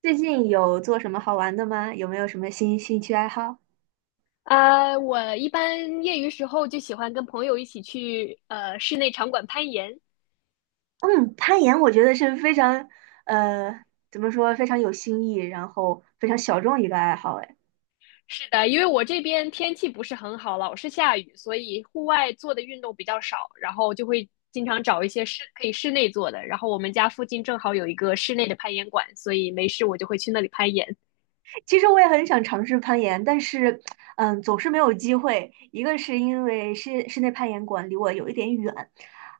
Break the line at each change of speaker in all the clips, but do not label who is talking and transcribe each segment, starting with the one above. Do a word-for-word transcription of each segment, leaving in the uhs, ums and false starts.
最近有做什么好玩的吗？有没有什么新兴趣爱好？
呃，我一般业余时候就喜欢跟朋友一起去呃室内场馆攀岩。
嗯，攀岩我觉得是非常，呃，怎么说，非常有新意，然后非常小众一个爱好。哎，
是的，因为我这边天气不是很好，老是下雨，所以户外做的运动比较少，然后就会经常找一些室可以室内做的。然后我们家附近正好有一个室内的攀岩馆，所以没事我就会去那里攀岩。
其实我也很想尝试攀岩，但是，嗯，总是没有机会。一个是因为室室内攀岩馆离我有一点远，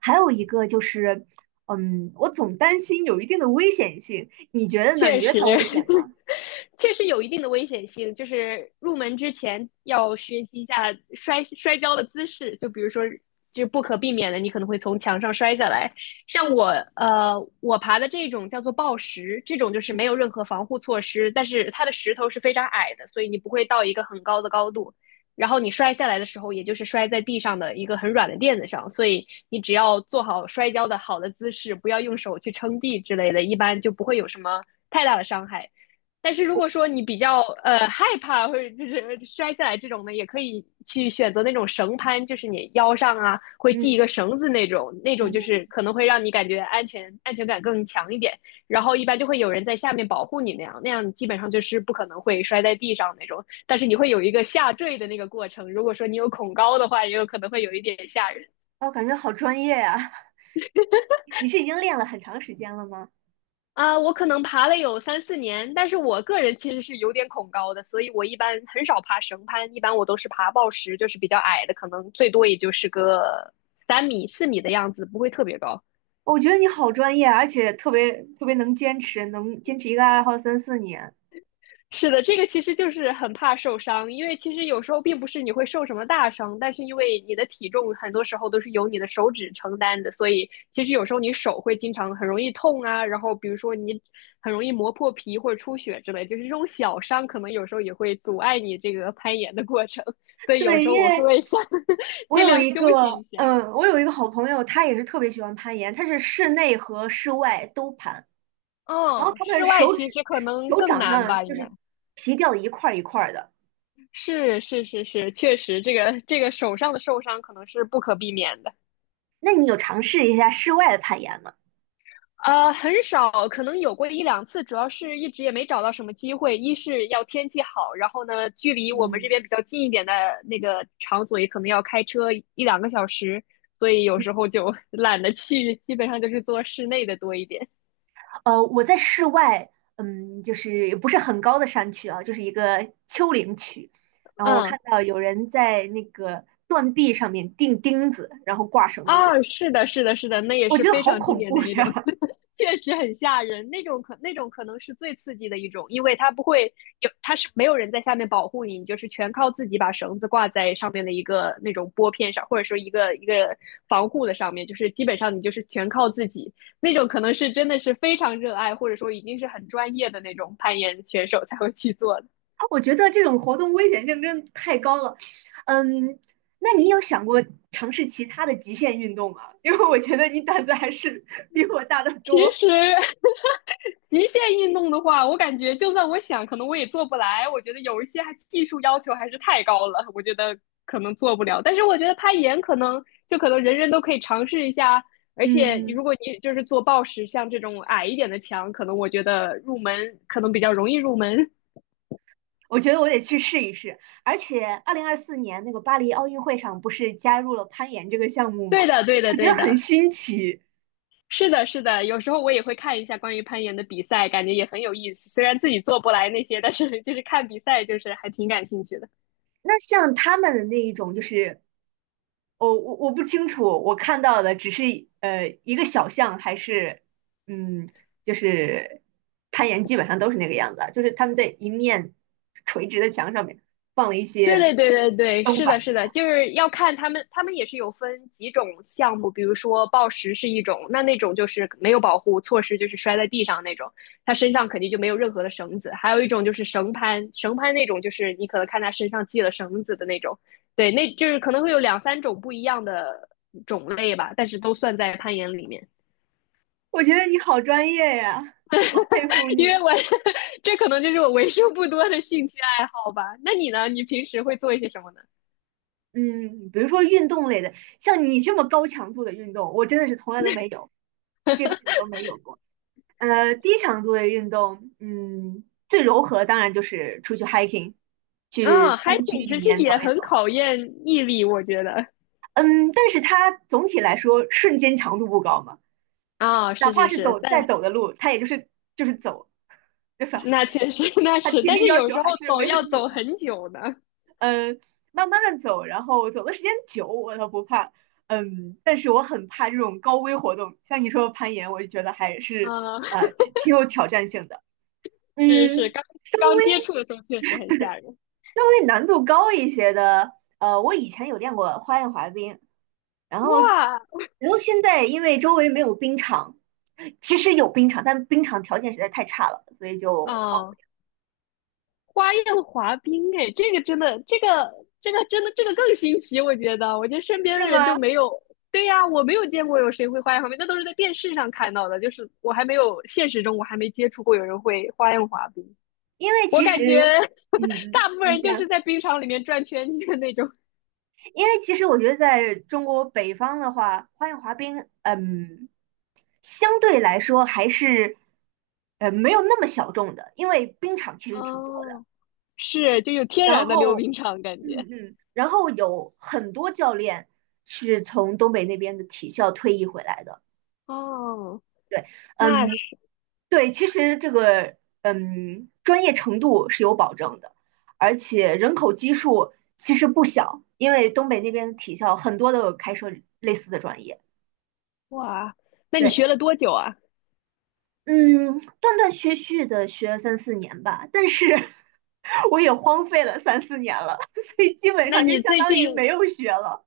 还有一个就是，嗯，我总担心有一定的危险性。你觉得呢？
确
你觉得
实，
它危险吗？
确实有一定的危险性。就是入门之前要学习一下摔摔跤的姿势，就比如说，就不可避免的，你可能会从墙上摔下来。像我，呃，我爬的这种叫做抱石，这种就是没有任何防护措施，但是它的石头是非常矮的，所以你不会到一个很高的高度。然后你摔下来的时候，也就是摔在地上的一个很软的垫子上，所以你只要做好摔跤的好的姿势，不要用手去撑地之类的，一般就不会有什么太大的伤害。但是如果说你比较呃害怕或者就是摔下来这种呢，也可以去选择那种绳攀，就是你腰上啊会系一个
嗯
绳子那种，那种
嗯
就是
哼。
可能会让你感觉安全安全感更强一点。然后一般就会有人在下面保护你那样，那样基本上就是不可能会摔在地上那种。但是你会有一个下坠的那个过程，如果说你有恐高的话，也有可能会有一点吓人。
我感觉好专业呀、你是已经练了很长时间了吗？
啊，我可能爬了有三四年，但是我个人其实是有点恐高的，所以我一般很少爬绳攀，一般我都是爬抱石，就是比较矮的，可能最多也就是个三米、四米的样子，不会特别高。
我觉得你好专业，而且特别特别能坚持，能坚持一个爱好三四年。
是的，这个其实就是很怕受伤，因为其实有时候并不是你会受什么大伤，但是因为你的体重很多时候都是由你的手指承担的，所以其实有时候你手会经常很容易痛啊，然后比如说你很容易磨破皮或者出血之类，就是这种小伤可能有时候也会阻碍你这个攀岩的过程，所以有
对，
时候
因
我是
为
会想
我
尽
有
量
一
休息
个，
一下。
嗯，我有一个好朋友，他也是特别喜欢攀岩，他是室内和室外都攀，然后
嗯，
他的
室外
手
其
指
实可能
手
更
掌
难
上
吧，
就
应该
是皮掉的一块儿一块儿的。
是是是是，确实这个这个手上的受伤可能是不可避免的。
那你有尝试一下室外的攀岩吗？
呃，很少，可能有过一两次，主要是一直也没找到什么机会。一是要天气好，然后呢，距离我们这
嗯，
边比较近一点的那个场所，也可能要开车一两个小时，所以有时候就 懒得去，基本上就是做室内的多一点。
呃，我在室外，嗯，就是不是很高的山区啊，就是一个丘陵区。然后我
嗯，
看到有人在那个断壁上面钉钉子，然后挂绳子去，
啊，是的，是的，是的，那也
我
是
觉得
非
好
常经
恐
典的
怖
一种，
呀！
确实很吓人。那种可那种可能是最刺激的一种，因为它不会有，它是没有人在下面保护你，你就是全靠自己把绳子挂在上面的一个那种拨片上，或者说一个一个防护的上面，就是基本上你就是全靠自己。那种可能是真的是非常热爱，或者说已经是很专业的那种攀岩选手才会去做的。
我觉得这种活动危险性真的太高了。嗯，那你有想过尝试其他的极限运动吗？因为我觉得你胆子还是 比我大得
其
多。
实极限运动的话，我感觉就算我想，可能我也做不来。我觉得有一些还技术要求还是太高了，我觉得可能做不了。但是我觉得攀岩可能就可能人人都可以尝试一下，而且如
嗯。
果你就是做抱石，像这种矮一点的墙，可能我觉得入门可能比较容易入门。
我觉得我得去试一试。而且，二零二四年那个巴黎奥运会上不是加入了攀岩这个项目 吗？
对的，对的，
我觉得
对
很
的，
新奇。
是的，是的。有时候我也会看一下关于攀岩的比赛，感觉也很有意思。虽然自己做不来那些，但是就是看比赛，就是还挺感兴趣的。
那像他们的那一种，就是我我我不清楚，我看到的只是呃一个小项，还是嗯，就是攀岩基本上都是那个样子啊，就是他们在一面垂直的墙上面放了一
对
些
对对对对，
灯
是的，
板。
是的，就是要看他们，他们也是有分几种项目，比如说暴食是一种，那那种就是没有保护措施，就是摔在地上那种，他身上肯定就没有任何的绳子；还有一种就是绳攀，绳攀那种就是你可能看他身上系了绳子的那种，对，那就是可能会有两三种不一样的种类吧，但是都算在攀岩里面。
我觉得你好专业呀，好佩服
因为
你。
我 这可能就是我为数不多的兴趣爱好吧。那你呢？你平时会做一些什么呢？
嗯，比如说运动类的，像你这么高强度的运动，我真的是从来都没有，这辈子都没有过。呃，低强度的运动，嗯，最柔和当然就是出去 hiking，去
啊 h i
山区
k i n g
里
其实
面走
也
一
很
走。
考验毅力，我觉得。
嗯，但是它总体来说瞬间强度不高嘛，
啊，
哪
是
怕
是
是
是，
走再
但
陡的路，它也就是就是走，对吧？
那确实 那
它
是，
体
但
力
是
要
有
求
时候
还是
走
没有
要
那么
走
高。
很久呢。
嗯，慢慢的走，然后走的时间久我倒不怕，嗯，但是我很怕这种高危活动，像你说的攀岩，我就觉得还是
啊，
呃 挺挺有挑战性的，
是是，
嗯，
刚刚接触的时候确实很吓人。
稍微难度高一些的，呃，我以前有练过花样滑冰，然后
哇，
然后现在因为周围没有冰场，其实有冰场，但冰场条件实在太差了，所以就荒
啊，花样滑冰，哎，这个真的，这个这个真的，这个更新奇，我觉得，我觉得身
废
边
是
的人就
吗？
没有。对呀，我没有见过有谁会花样滑冰，那都是在电视上看到的，就是我还没有现实中我还没接触过有人会花样滑冰。
因为
我
其实，
感觉
嗯嗯，
大部分
你
人就
讲。
是在冰场里面转圈圈那种，
因为其实我觉得在中国北方的话，花样滑冰，嗯，相对来说还是，呃，没有那么小众的，因为冰场其实挺多的。
哦是就有天
然
然的溜
后，
冰场感觉。
嗯嗯，然后有很多教练是从东北那边的体校退役回来的。
哦，
对，
那
嗯，
是
对，其实这个，嗯，专业程度是有保证的，而且人口基数其实不小，因为东北那边的体校很多都有开设类似的专业。
哇，那你
对，
学了多久啊？
嗯，断断续续的学了三四年吧，但是 我也荒废了三四年了，所以基本
那
上就
你
相
最
当
近，
于没有学了。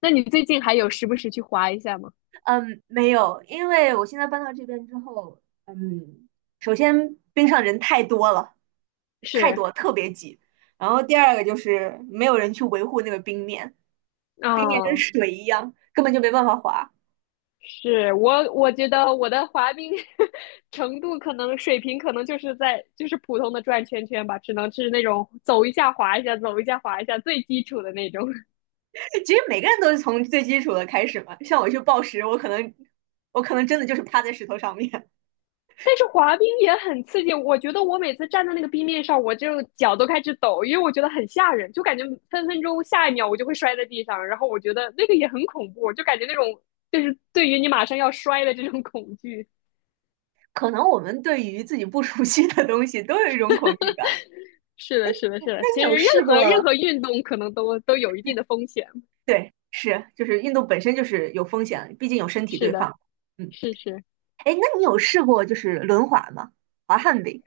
那你最近还有时不时去滑一下吗？
嗯，没有，因为我现在搬到这边之后，嗯，首先边上人太多了，太
是
多，特别挤。然后第二个就是没有人去维护那个冰面，冰面跟
哦，
水一样，根本就没办法滑。
是我我觉得我的滑冰 程度可能水平可能就是在就是普通的转圈圈吧，只能是那种走一下滑一下，走一下滑一下最基础的那种。
其实每个人都是从最基础的开始嘛，像我去报食，我可能我可能真的就是趴在石头上面。
但是滑冰也很刺激，我觉得我每次站在那个冰面上，我就脚都开始抖，因为我觉得很吓人，就感觉分分钟下一秒我就会摔在地上，然后我觉得那个也很恐怖，就感觉那种就是对于你马上要摔的这种恐惧。
可能我们对于自己不熟悉的东西都有一种恐惧感。
是的，是的，是的，
那
其
你
实
有
任
试
何任
过？
何运动可能都都有一定的风险。
对，是，就是运动本身就是有风险，毕竟有身体
是
对
的，
抗。嗯，
是是。
哎，那你有试过就是轮滑吗？滑旱冰？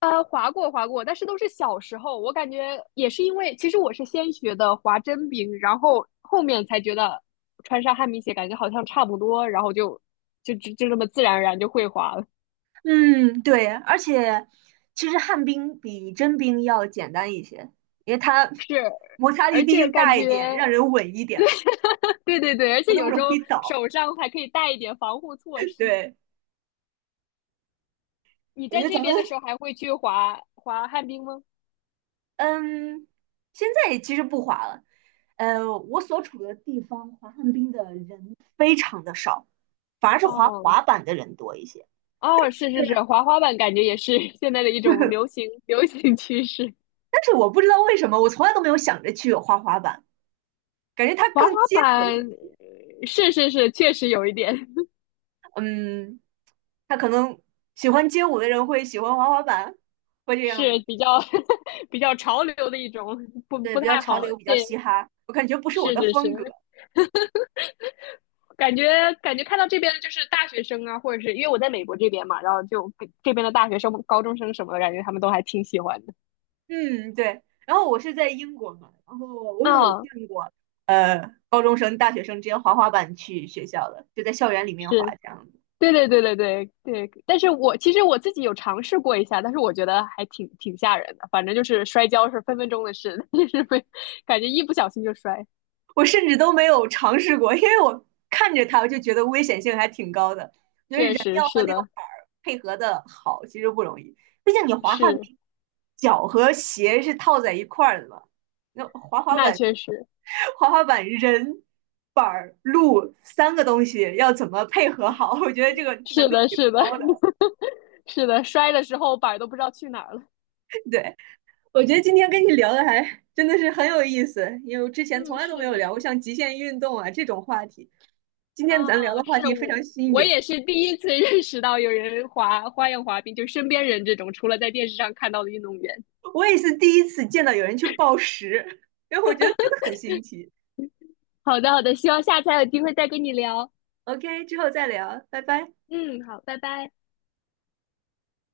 呃，滑过滑过，但是都是小时候。我感觉也是因为，其实我是先学的滑真冰，然后后面才觉得穿上旱冰鞋感觉好像差不多，然后就就就就这么自然而然就会滑了。
嗯，对，而且其实旱冰比真冰要简单一些，因为它
是，
摩擦力
而
毕
且
竟
感
大
觉，
一点，让人稳一点吧，
对对对，而
不
且
那么
有时
容
候
易倒。
手上还可以带一点防护措 施。
对，
你
我觉
在
得
这
咱们
边的时候还会去滑滑旱冰吗？
嗯，现在其实不滑了。呃，我所处的地方滑旱冰的人非常的少，反而是滑
哦
滑板的人多一些。
哦，是是是，滑滑板感觉也是 现在的一种流 行流行趋势。
但是我不知道为什么，我从来都没有想着去滑滑板，感觉它
滑
更
滑
街头
板
一点。
是是是，确实有一点
嗯，他可能喜欢街舞的人会喜欢滑滑板，会 这样
是
吗？
比较 比较潮流的一种，不
对，
不
比较
太
潮
好。
流，比较
对，
嘻哈，我感觉不是我
是
的
是是，
风格。
感觉感觉看到这边的就是大学生啊，或者是因为我在美国这边嘛，然后就跟这边的大学生、高中生什么的，感觉他们都还挺喜欢的。
嗯，对。然后我是在英国嘛，然后我有
啊，
见过，呃，高中生、大学生直接滑滑板去学校的，就在校园里面滑
是，
这样子。
对对对对对对。但是我其实我自己有尝试过一下，但是我觉得还挺挺吓人的。反正就是摔跤是分分钟的事，就是会感觉一不小心就摔。
我甚至都没有尝试过，因为我看着它，我就觉得危险性还挺高的，
确实
要和
是
那个
的，
板儿配合的好，其实不容易。毕竟你滑旱
是。
冰，脚和鞋是套在一块儿的嘛，那滑滑
那
板，
确实
滑滑板人。板儿、路三个东西要怎么配合好？我觉得这个难
是
度
的，
挺
是的，
高的。
是的，摔的时候板儿都不知道去哪儿了。
对，我觉得今天跟你聊的还真的是很有意思，因为我之前从
嗯，
来都没
是
有
的，
聊
是
过
的，
像极限运动啊这种话题。今天咱聊
啊，
的话
是
题非常
我
新
我
颖，
也是第一次 认识到有人滑花样滑冰，就身边人这种，除了在电视上看到的运动员。
我也是第一次见到有人去暴食，因为我觉得真的很新奇。
好的，好的，希望下次还有机会再跟你聊。
OK，之后再聊，拜拜。
嗯，好，拜拜。